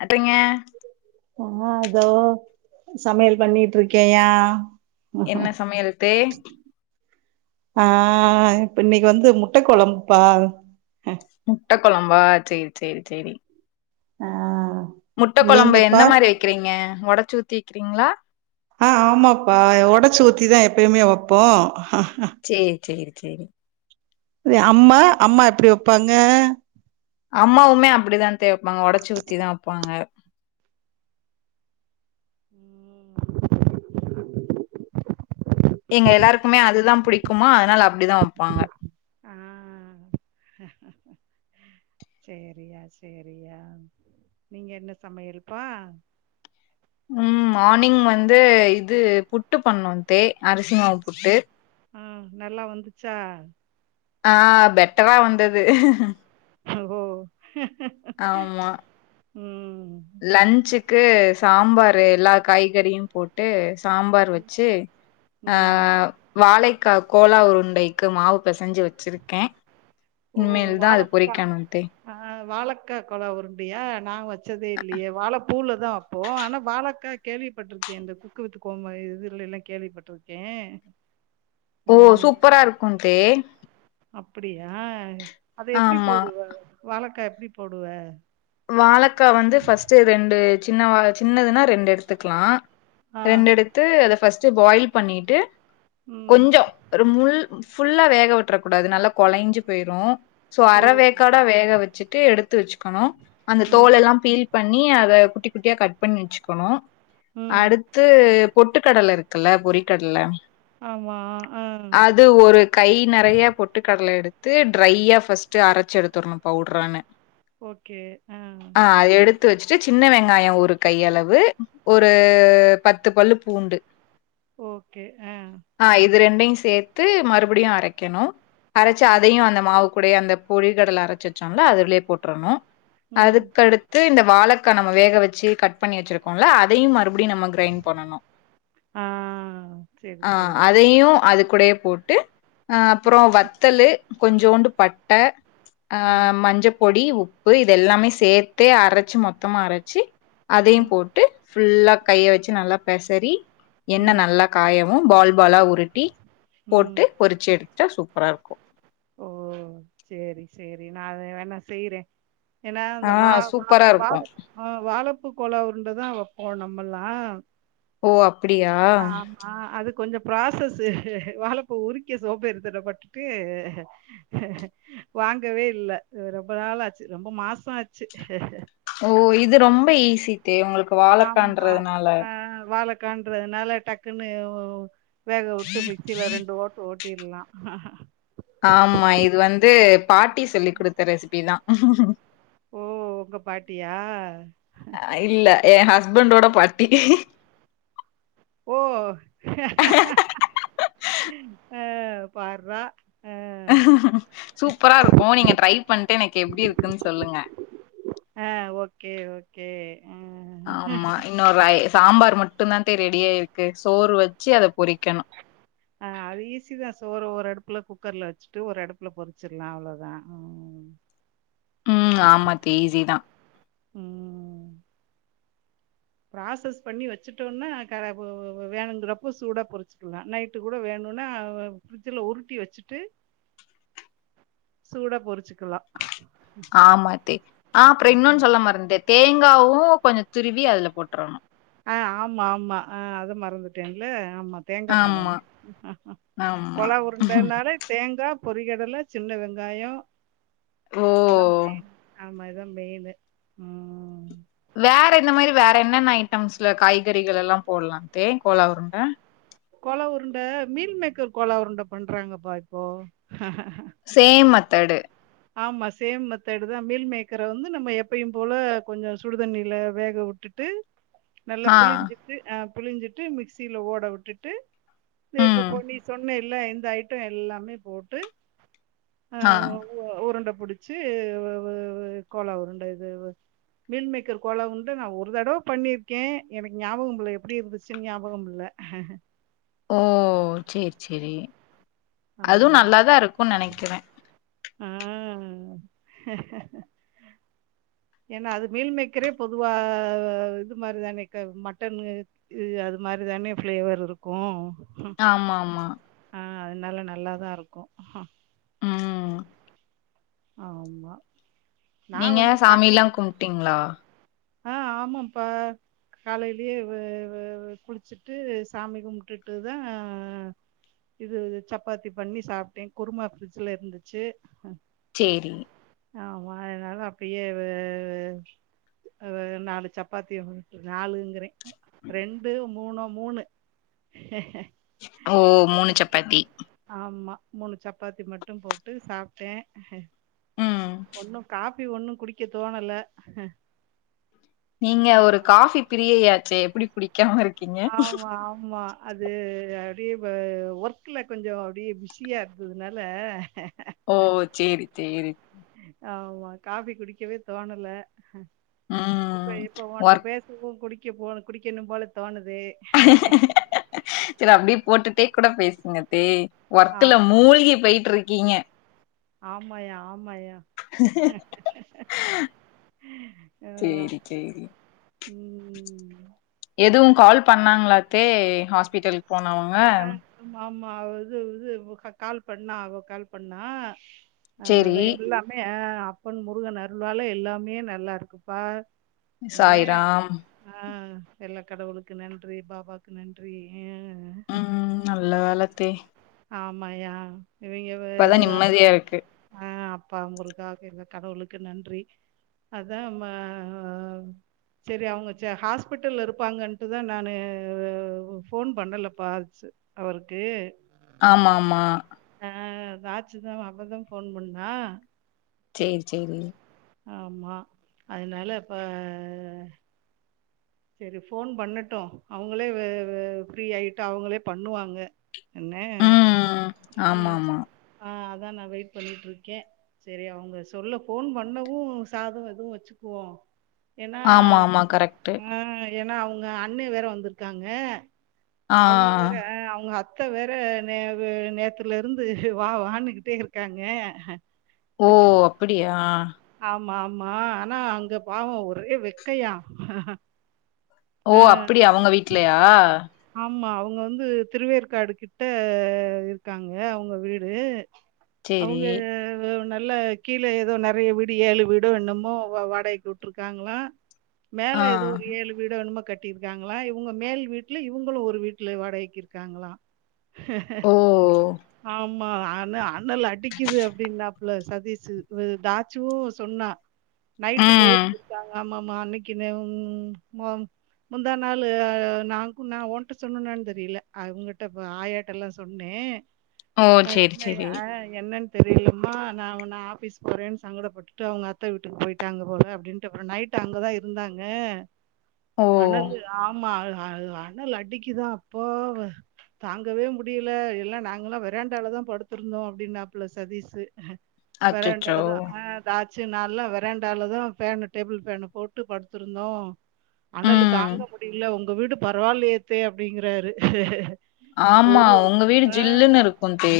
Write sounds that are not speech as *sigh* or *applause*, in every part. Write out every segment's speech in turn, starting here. அத்தைங்க ஆஹ் அதோ சமையல் பண்ணிட்டு இருக்கேயா என்ன சமையல் தே ஆஹ் இப்ப இன்னைக்கு வந்து முட்டை குழம்புப்பா முட்டை குழம்பா செரி செரி செரி ஆஹ் முட்டை கொழம்பு எந்த மாரி வைக்கிறீங்க உடச் சுத்திக்கிறீங்களா ஆஹ் ஆமாப்பா உடைச்சு ஊத்திதான் எப்பயுமே வைப்போம் செரி செரி செரி அம்மா அம்மா எப்படி வைப்பாங்க அம்மாவுமே அப்படிதான் தே வைப்பாங்க உடச்சி ஊத்திதான் வைப்பாங்க *unintelligible* எங்க எல்லாருக்குமே அதுதான் புடிக்குமா அதனால அப்படிதான் வைப்பாங்க ஆஹ் சொரியா செரியா நீங்க என்ன சமையல்ப்பா உம் மார்னிங் வந்து இது புட்டு பண்ணும் தே அரிசி மா புட்டு ஆஹ் நல்லா வந்துச்சா ஆஹ் பெட்டரா வந்தது ஓ ஆமா உம் லன்ச்சுக்கு சாம்பார் எல்லா காய்கறியும் போட்டு சாம்பார் வச்சு ஹ ம் வாழை கோலா உருண்டைக்கு மாவுப்ப பெசஞ்சு வச்சிருக்கேன் ஓ வாழக்கா ஆஹ் வாழக்கா கொல உருண்டியா நா வச்சதே இல்லையே வாழ பூவுலதா வப்போம் ஆனா வாழைக்கா கேள்விப்பட்டிருக்கேன் இந்த குக்கு வித்து கோம இதுல எல்லாம் கேள்விப்பட்டிருக்கே ஓ சூப்பரா இருக்கும் தே அப்படியா அத எப்படி ஆமா போடு வாழக்கா எப்படி போடுவ வாழக்கா வந்து பஸ்ட்டு ரெண்டு சின்னவ சின்னதுன்னா ரெண்டு எடுத்துக்கலாம். ஆ, ரெண்டு எடுத்து அத பஸ்ட். பஸ்ட் பாயில் பண்ணிட்டு. ம். கொஞ்சம் ஒரு முள். ஃபுல்லா வேக விட்டுரக் கூடாது நல்லா கொலைஞ்சு போயிரும். சோ ஓ! அற வேக்காடா வேக வச்சுட்டு எடுத்து. த்து வச்சுக்கணும். அந்த ம், தோல எல்லாம் ஃபீல் பண். நீ அத குட்டி குட்டியா கட் பண்ணி வச்சுக்கணும். ம். அடுத்து பொட்டுக்கடல இருக்கு. குல பொறிக்கடல. ஆமா. ஆ. அது ஒரு கை நிறைய பொட்டு கடல எடுத்து. த்து ட்ரையா ஃபர்ஸ்ட்டு அரைச்சு எடுத்துரணும் பவுடரான. ஓகே ஆஹ. த்து வச்சுட்டு சின்ன வெங்காயம் ஒரு கையளவு ஒரு பத்து பல்லு பூண்டு. ஓகே. ஆ. ஆஹ இது ரெண்டையும் சேத். மறுபடியும் அரைக்கணும். அரைச்சு ம், அதையும் அந்த மாவுக்கு. கூடயே அந்த பொடிகடல அரைச்சு வச்சோம்ல அதுலயே போட்டுறணும். ம். அதுக்கடுத்து இந்த வாழக். கா நம்ம வேக வச்சு கட் பண்ணி வச்சிருக்கோம்ல அது. அதையும் மறுபடியும் நம்ம கிரைண்ட் பண்ணணும். ஆ. சரி, ஆஹ சரி. அதையும் அதுக்கூடையே. போட்டு. அஹ அப்புறம் வத்தலு. கொஞ்சூண்டு பட்ட. ம், அஹ் மஞ்சப்பொடி உப். இது எல்லாமே சேர்த்தே அரைச்சு மொத்தமா அரைச்சு. அதையும் ம், போட்டு ஃபுல்லா கைய வெச்சு நல்லா. பெசரி. யெண்ண ம், நல்லா காயவு பால். பாலா உருட்டி ம். போட்டு பொறிச்சி எடுத்துட்டா சூப்பராக இருக்கும். ஓ. சேரி சேரி நான் அத வேணா செய்றேன். எனா அந்த ஆ வா வா சூப்பரா இருக்கு வாழு ஆஹ் வாழப்பூ கோலா உருண்ட தா வெப்போ நம் பல்லா ஓ அப்பிடியா கொஞ்சொ ப்ராசஸ் வாழப்பூ உறுக்கி சோம்பேறித்தனொபட்டுட்டூ வாங்கவே இல்ல ரொம்பொ நாளாச்சு ரொம்பொ மாஸ்சோ ஆச்சு ஓ இது ரொம்ப ஈசி தே உங்களுக் வாழக்காண்றதுனால காண்றதுனால டக்குன்னு வேக உட்டு மிக்சில ரெண்டு ஓட்டு ஓட் டில்லாம் ஆம்மா இது வந்தூ பாட்டி சொல்லி குடுத்தெ ரெசிபி தா ஓ உங்கொ பாட்டியா ஏ ஹஸ்பண்டோட பாட்டி ஓ ஆஹ் பார்றா ஆ சூப்புராருக்கும் நீங்கெ ட்ரை பண்ட்டு எனக்கு எப்டி இருக்குன் சொல்லுங்கெ கே ஆம்மா இன்னொர் ரைய்ஸ் சாம்பார் மட்டும் தான் ரெடியாயிருக்கு சோறு வெச்சு அத பொரிக்கணும் அஹ் அது ஈஸிதா சோறோ ஒர் அடுப்புல குக்கர்ல வச்சிட்டு ஒர் அடுப்புல பொற்ச்சிர்லா அவுளதா உம் ம் ஆமா தே ஈஸி தா உம் ப்ராசஸ் பண்ணி வச்சுட்டோன்னா கட அப்போ வேணுங்கிறப்போஸ் சூடா பொறிச்சிகிலா நைட்டு குட வேணுனா பிஃர்ஜ்ல உருட்டி வச்சிட்டு சூடா பொறிச்சிக்கிலா ஆம்மா அத்தே ஆஹ் அப்ரொ இன்னோன் ம் சொல்ல மரன்து தேங்க் அகாவு கொஞ்சொ துருவி அதுல போட்டுர்னும் ஆஹ் ஆம்மா ஆம்மா ஆஹ் அத மறந்துடேங்கிளே ஆமா தேங்காப் ஆமா போடனு ஆமா கொலா உருண்டேன்னாலே தேங்காப் பொறிகடல்லெ சின்ன வெங்காயோ ஓ அதாம் தேங்கா இம்மாரிதா மெயின்னு ஆஹ் வேற எந்தெ மாரி வேற என்னென்ன ஐட்டம்ஸ்ல காய்கறிகளில்லா போட்லா தேங் கோலா உருண்டெ கோலா உருண்டே மீல் மேக்கெர் கோலா உருண்ட பண்றாங்கப்பா இப்போ சேம் மத்தடு ஆம்மா சேம் மெத்தடு தான் மீல் மேக்கர வந்து நம்ம எப்பெயும் போல கொஞ்சொ சுடுதண்ணிலே வேக உட்டுட்டு நல்லெ ஆ புழிஞ்சிட்டு ஆஹ் புழிஞ்சிட்டு மிக்சில ஓட விட்டுட்டு தெ இப்பொ ம் போய் நீ சொன்னேல் இல்லெ இந்தெ ஐட்டோ எல்லாமே போட்டு ஆ, ஆஹ் உருண்டை பிடிச்சு கோலா உருண்டை இது மில் மேக்கர் கோலா உருண்ட நான் ஒரு தடவ பண்ணிருக்கேன் எனக்கு ஞாபகம் இல்ல எப்படி இருந்துச்சுன்னு ஞாபகம் இல்ல ஓஹ் சரி சரி அதுவும் ஆமா நல்லாதா இருக்கும்னு நினைக்கிறேன் ஆஹ் ஏன்னா அது மீல் மேக்கரே பொதுவா இது மாதிரி தானே மட்டன் இ அது மாதிரி தானே ஃபேளேவர் இருக்கு ஆமா ஆமா ஆஹ் அதனால நல்லாதான் இருக்கு ம் ஆமா நா நீங்க வந்து சாமி எல்லாம் கும்பிட்டீங்களா ஆஹ் ஆமாப்பா காலையிலயே குளிச்சுட்டு சாமி கும்பிட்டுட்டு தான் இது சப்பாத்தி பண்ணி சாப்பிட்டேன் குருமா ஃப்ரிட்ஜல இருந்துச்சு சரி ஆமா அதனாலா அப்படியே நாலு சப்பாத்தி நாலுங்கிறேன் ரெண்டு மூணு மூணு ஓ மூணு சப்பாத்தி ஆமா மூணு சப்பாத்தி மட்டு போட்டு சாப்பிட்டேன் ம் ஒண்ணும் காப்ப அப்பிடி ஒண்ணும் குடிக்க தோணல நீங்க ஒரு காபி பிரியையாச்சே எப்படி ஆமா ஆமா அது அப்படியே ஒர்க்கல கொஞ்ச அப்படியே பிஸியா இருந்ததுனால ஓஹ் சரி சரி ஆமா காபி குடிக்கவே தோணல இப்ப ம் இப்ப ஒண்ட ஒர்க் பேசவும் குடிக்க போ குடிக்கணும்பால தோனது சேரி அப்டியே போட்டுட்டு கூட பேசுங்க தே ஒர்க்குல மூழ்கி போயிட்டு இருக்கீங்க ஆமாயா ஆமாயா ஆ சேரி சேரி உம் எதுவு கால் பண்ணாங்ளா தே ஹஸ்பிட்டல் போனவங்க ஆமா இது இது கால் பண்ணா அவ கால் பண்ணா அஹ் அத சேரி எல்லாமே ஆஹ் அப்பன் முருகன் அருளால எல்லாமே நல்லா இருக்குபா இன்மே சாய்ராம் ஆஹ் எல்லா கடவுளுக்கு நன்றி பாபாக்கு நன்றி உம் நல்ல வேலத்தே ஆமாயா இவிங்க வேற நிம்மதியா வர்லாம் இருக்கு ஆ அப்பா முருகா எங்க கடவுளுக்கு நன்றி அத்தா செரி அவுங்க ஹாஸ்பிட்டல்ல இருப்பாங்கன்ட்டு தா நானு ஃபோன் பண்ணலப்பா அவருக்கு ஆமா ஆமா ஆஹ் தாச்சு தா அப்ப தா ஃபோன் பண்ணா சேரி சேரி ஆமா அதனால இப்ப செரி ஃபோன் பண்ணட்டு அவுங்களே ஃப்ரீ ஆயி அவுங்களே பண்ணுவாங்க என்னே ம் ஆமா ஆமா அதா நா வெயிட் பண்ணிட்டு இருக்கே செரி அவுங்க சொல்ல ஃபோன் பண்ணவு சாதோ எதுவு வச்சுக்குவோ ஆமா ஆமா கரெக்ட் உம் ஏன்னா அவு ங்க அண்ணே வேற வந்துருக்காங்க ஆ அவுங்க வேற அவுங்கத் அத்த வேற நே நேத்துல இருந்து வா வானுகிட்டே இருக்காங்க ஓ அப்டியா ஆமா ஆமா ஆனா அங்க பாவோ ஒரே வெக்கையா ஓ அப்டியா அவுங்க வீட்லயா ஆமா அவுங்க வந்து திருவேற்காடு கிட்ட இருக்காங்க அவுங்க வீடு சேரி அவுங்க நல்ல கீழே எதோ நெறைய வீடு ஏழு வீடோ என்னமோ வா வாடகைக்கு விட்டிருக்காங்களா ஆ மேல எதோ ஒரு ஏழு வீடோ என்னமோ கட் டி இருக்காங்களா இவங்க மேல் வீட் ட்ல இவங்களு ஒரு வீட்ல வாடகைக்கு இருக்காங்ளா ஓ ஆம் ம்மா அன அனல் அடிக்குது அப்டின்னாப்ல சதீஷு இவரு தாட்ச்சுவு சொன்னா நைட்டு ம் போயிருந்துருக்காங்க ஆமா மா அன்னைக்கு நே ம் மு முந்தா நாளு நான் நா ஓன்ட்ட சொன்னனான் தெரியல அவெங்கட்ட ப ஆயாட்டலா சொன்னே ஓ ஆஹ் சேரி என்ன சேரி ஆஹ் என்னனு தெரியலமா நா நா ஆபீஸ் போறேன்னு சங்கடப்பட்டுட்டு அவுங்க அத்த வீட்டுக்கு போயிட்டாங்க போல அப்டின்ட்டு அப்றோ நைட்டு அங்கதா இருந்தாங்க ஓ அனலு ஆமாஹ் *unintelligible* அனலடிக்கிதா அப்பா தாங்கவே முடியில எல்லா நாங்கல்லா வெறாண்டாலதா படுத்திருந்தோ அப்படின்னாப்புல சதீஷ் அச்சச்சோ வராண்டாலதா ஆ தா ச்சி நால்லா வெரண்டாலதான் ஃபேன் டேபிள் ஃபேன் போட்டு படுத்திருந்தோ அனலு ம் தாங்க முடியல ஒங் ங்க வீடு ப பரவாயில்லியத்தே அப்டிங்கிறாரு ஆமா ஒங்க வீடு ஜில்லுன்னு இருக்கும் தே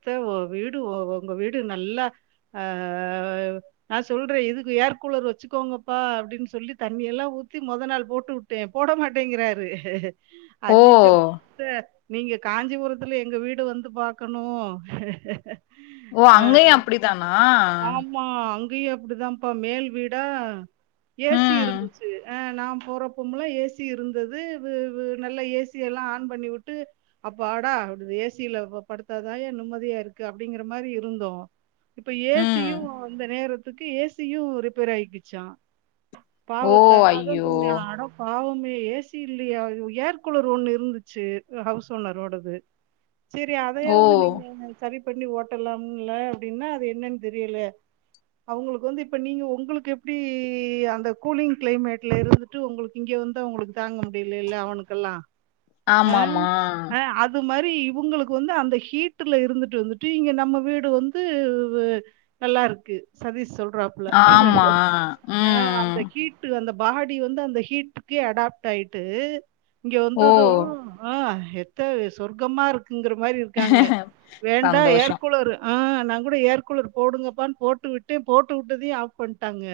த்தே ஓ வீடு ஒ ஒ ஒங்க வீடு நல்லா ஆஹ் நா சொல்றே எதுக்கு ஏர் கூலர் வச்சுக்கோங்கப்பா அப்டின்னு சொல்லி தண்ணி எல்லா ஊத்தி மொதநாள் போட்டு வுட்டே போட மாட்டேங்கிறாரு ஓ அஜிச்சோ த்த நீங்க காஞ்சிபுரத்துல எங்க வீடு வந்து பாக்கணு ஓ அங்கயு அப்படிதானா இங்கயு அப்டிதான்ப்பா மேல் வீடா ஏசி ம் இருந்துச்சு ஆஹ் நா போறப்போம்லா ஏ சி ஏ சி இருந்தது வி வு நல்ல ஏ சி எல்லா ஆன் பண்ணி வுட்டு அப்பாடா இது ஏ சி யில ப படுத்தாதான்யா நிம்மதியா இருக்கு அப்படிங்கிற மாரி இருந்தோ இப்ப ம் ஏசியு அந்த நேரத்து த்துக்கு ஏ சியு ரிப்பேர் ஆயிக்குச்சா ஓ பாவத்த நா அதா ஐயோ சொன்னே அட பாவ ஏ சி இல்லையா ஏர்கூலர் ஒண்ணு இருந்துச்சு ஹவுஸ் ஓனரோடது செரி ஓ அதையாவது நீங்க சரி பண்ணி ஓட்டலாம்ல அப்படின்னே அது என்னன்னு தெரியல அவங்களுக்கு வந்து இப்ப நீங்க உங்களுக்கு எப்டி அந்த கூலிங் கிளைமேட்ல இருந்துட்டு உங்களுக்கு இங்க வந் தா உங்களுக்கு தாங்க முடியலல்ல அவனுக்கெல்லா அ ஆமமா அ அது மாரி இவுங்களுக்கு வந்து அந்த ஹீட்ல இருந்துட்டு வந்துட்டு இங்க நம்ம வீடு வந்து வெ நல்லா இருக்கு சதீஷ் சொல் ராப்ல ஆமா. அ ம். அந்த ஹீட்டு அந்த பாடி வந்து அந்த ஹீட் பியே அடாப்ட் ஆயிட்டு இங்க ஓ! வந்தது ம்ஹ் எத்த சொர்கம்மா இருக் குங்ற மாரி இருக்காங்க வேண்டா சந்தோஷம். ஏர்குலரு ஆஹ் நாங்கூட ஏர்கூலர் போடுங்கப்பான் போட்டு விட்டே போட்டு விட்டதயு ஆஃப் பண்ட்டாங்க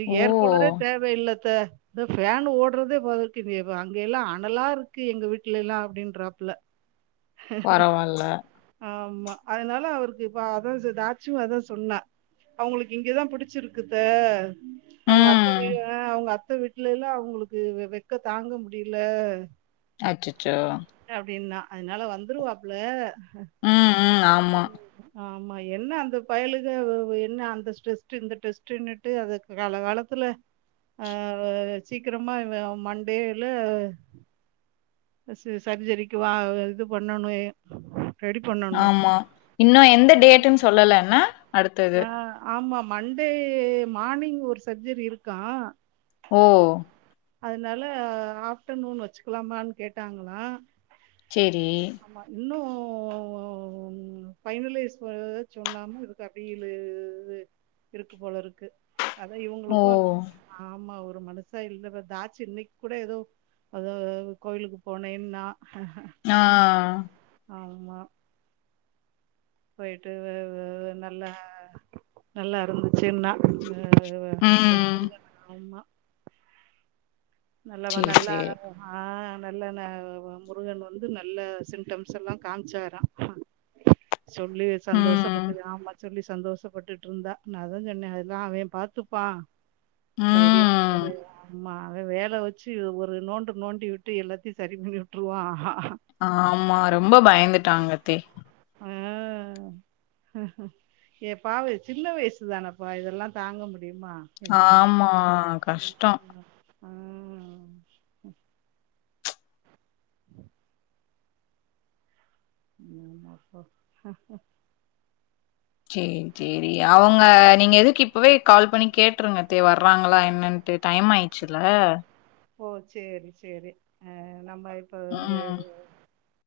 எ ஓ! ஏர்கூலரே தேவயில்ல த தஃப் பேனு ஓட்றதே பகக்கு இ அங்க எல்லா அனலாருக்கு எங்க வீட்லைலா அப்டின்றாப்ல பரவால்ல. ஆமா அதனால அவருக்கு இப்ப அதாது தாச்சு அதா சொன்னா அவங்களுக்கு இங்கதா பிடிச்சிருக்குத்த அவங்க அத்தை வீ ம். அ அவங்க அத் தவிட் இல்லைல்ல அவங்களுக்கு வெ வெக்க தாங்க முடியல அச்சச்சோ அப்படின்னா அதனால வந்துருவாப்ல உம் ஆமா ஆமா என்ன அந்த பயலுக அவ் என்ன அந்த ஸ்டெஸ்ட்டு இந்த டெஸ்ட்டுன்னுட்டு அது கால காலத்துல ஆஹ் சீக்கிரமா இவ மண்டேல சு சர்ஜரிக்கு வா இது பண்ணணு ஆமா இன்னு எந்த டேட்டுன் சொல்லல என்ன அடுத்தது ஆ ஆமா மண்டே மார்னிங் ஒரு சர்ஜரி இருக்கா ஓ அதனால அ ஆஃப்டர்நூன் வச்சுக்லாமான் கேட்டாங்களா செரி ஊவஊ பைனலைஸ் வருவத சொன்னாம இதுக்க வெயிலு இது இருட்டு போலருக்கு அதா ஓ! இவங்களுக்கு நம் ஆமா ஒர் ஒரு மனுசா இல்லற தாச்சு இன்னைக்கு கூட ஏதோ அதோ கோயிலுக்கு போனேன்னா ஆஹ் ஆமா பொயிட்டு வ வவ் நல்லா நல்லா இருந்துச்சின்னா உம் நல்லவ சரி, நல்லா சரி. ஆஹ் நல்ல னா வ வ முருகன் வந்து நல்ல சிம்டம்ஸ் எல்லா காமிசாரா சொல்லி ம், சந்தோஷப்பட்டுக் ஆமாச் சொல்லி சந்தோஷப்பட்டுட்டு இருந்தா நா அதா சொன்னே அதெல்லா அவ பாத்துப்பா தைரியமா ம். இரு ஆமா அவ வேல வெச்சு ஒரு நோன்டு நோண்டி விட்டு எல்லாத்தையு சரி பண்ணி விட்டுருவா ஹ ஆமா ரொம்ப பயந்துட்டாங்க தே ஆஹ் ஏ பாவு சின்ன வயசு தானேப்பா இதெல்லா தாங்க மு டியுமா என்ன ஆமா. கஷ்டம். ஆ ம் அப்போ சேரி சேரி அவங்க நீங்க எதுக்கு இப்பவே கால் பண்ணி கேட்டுருங்க தே வர்றாங்களா என்னட்டு டைம் ஆயிடுச்சுல ஓ சேரி சேரி ஆஹ் நம்ம இப்ப இந்து ம் இது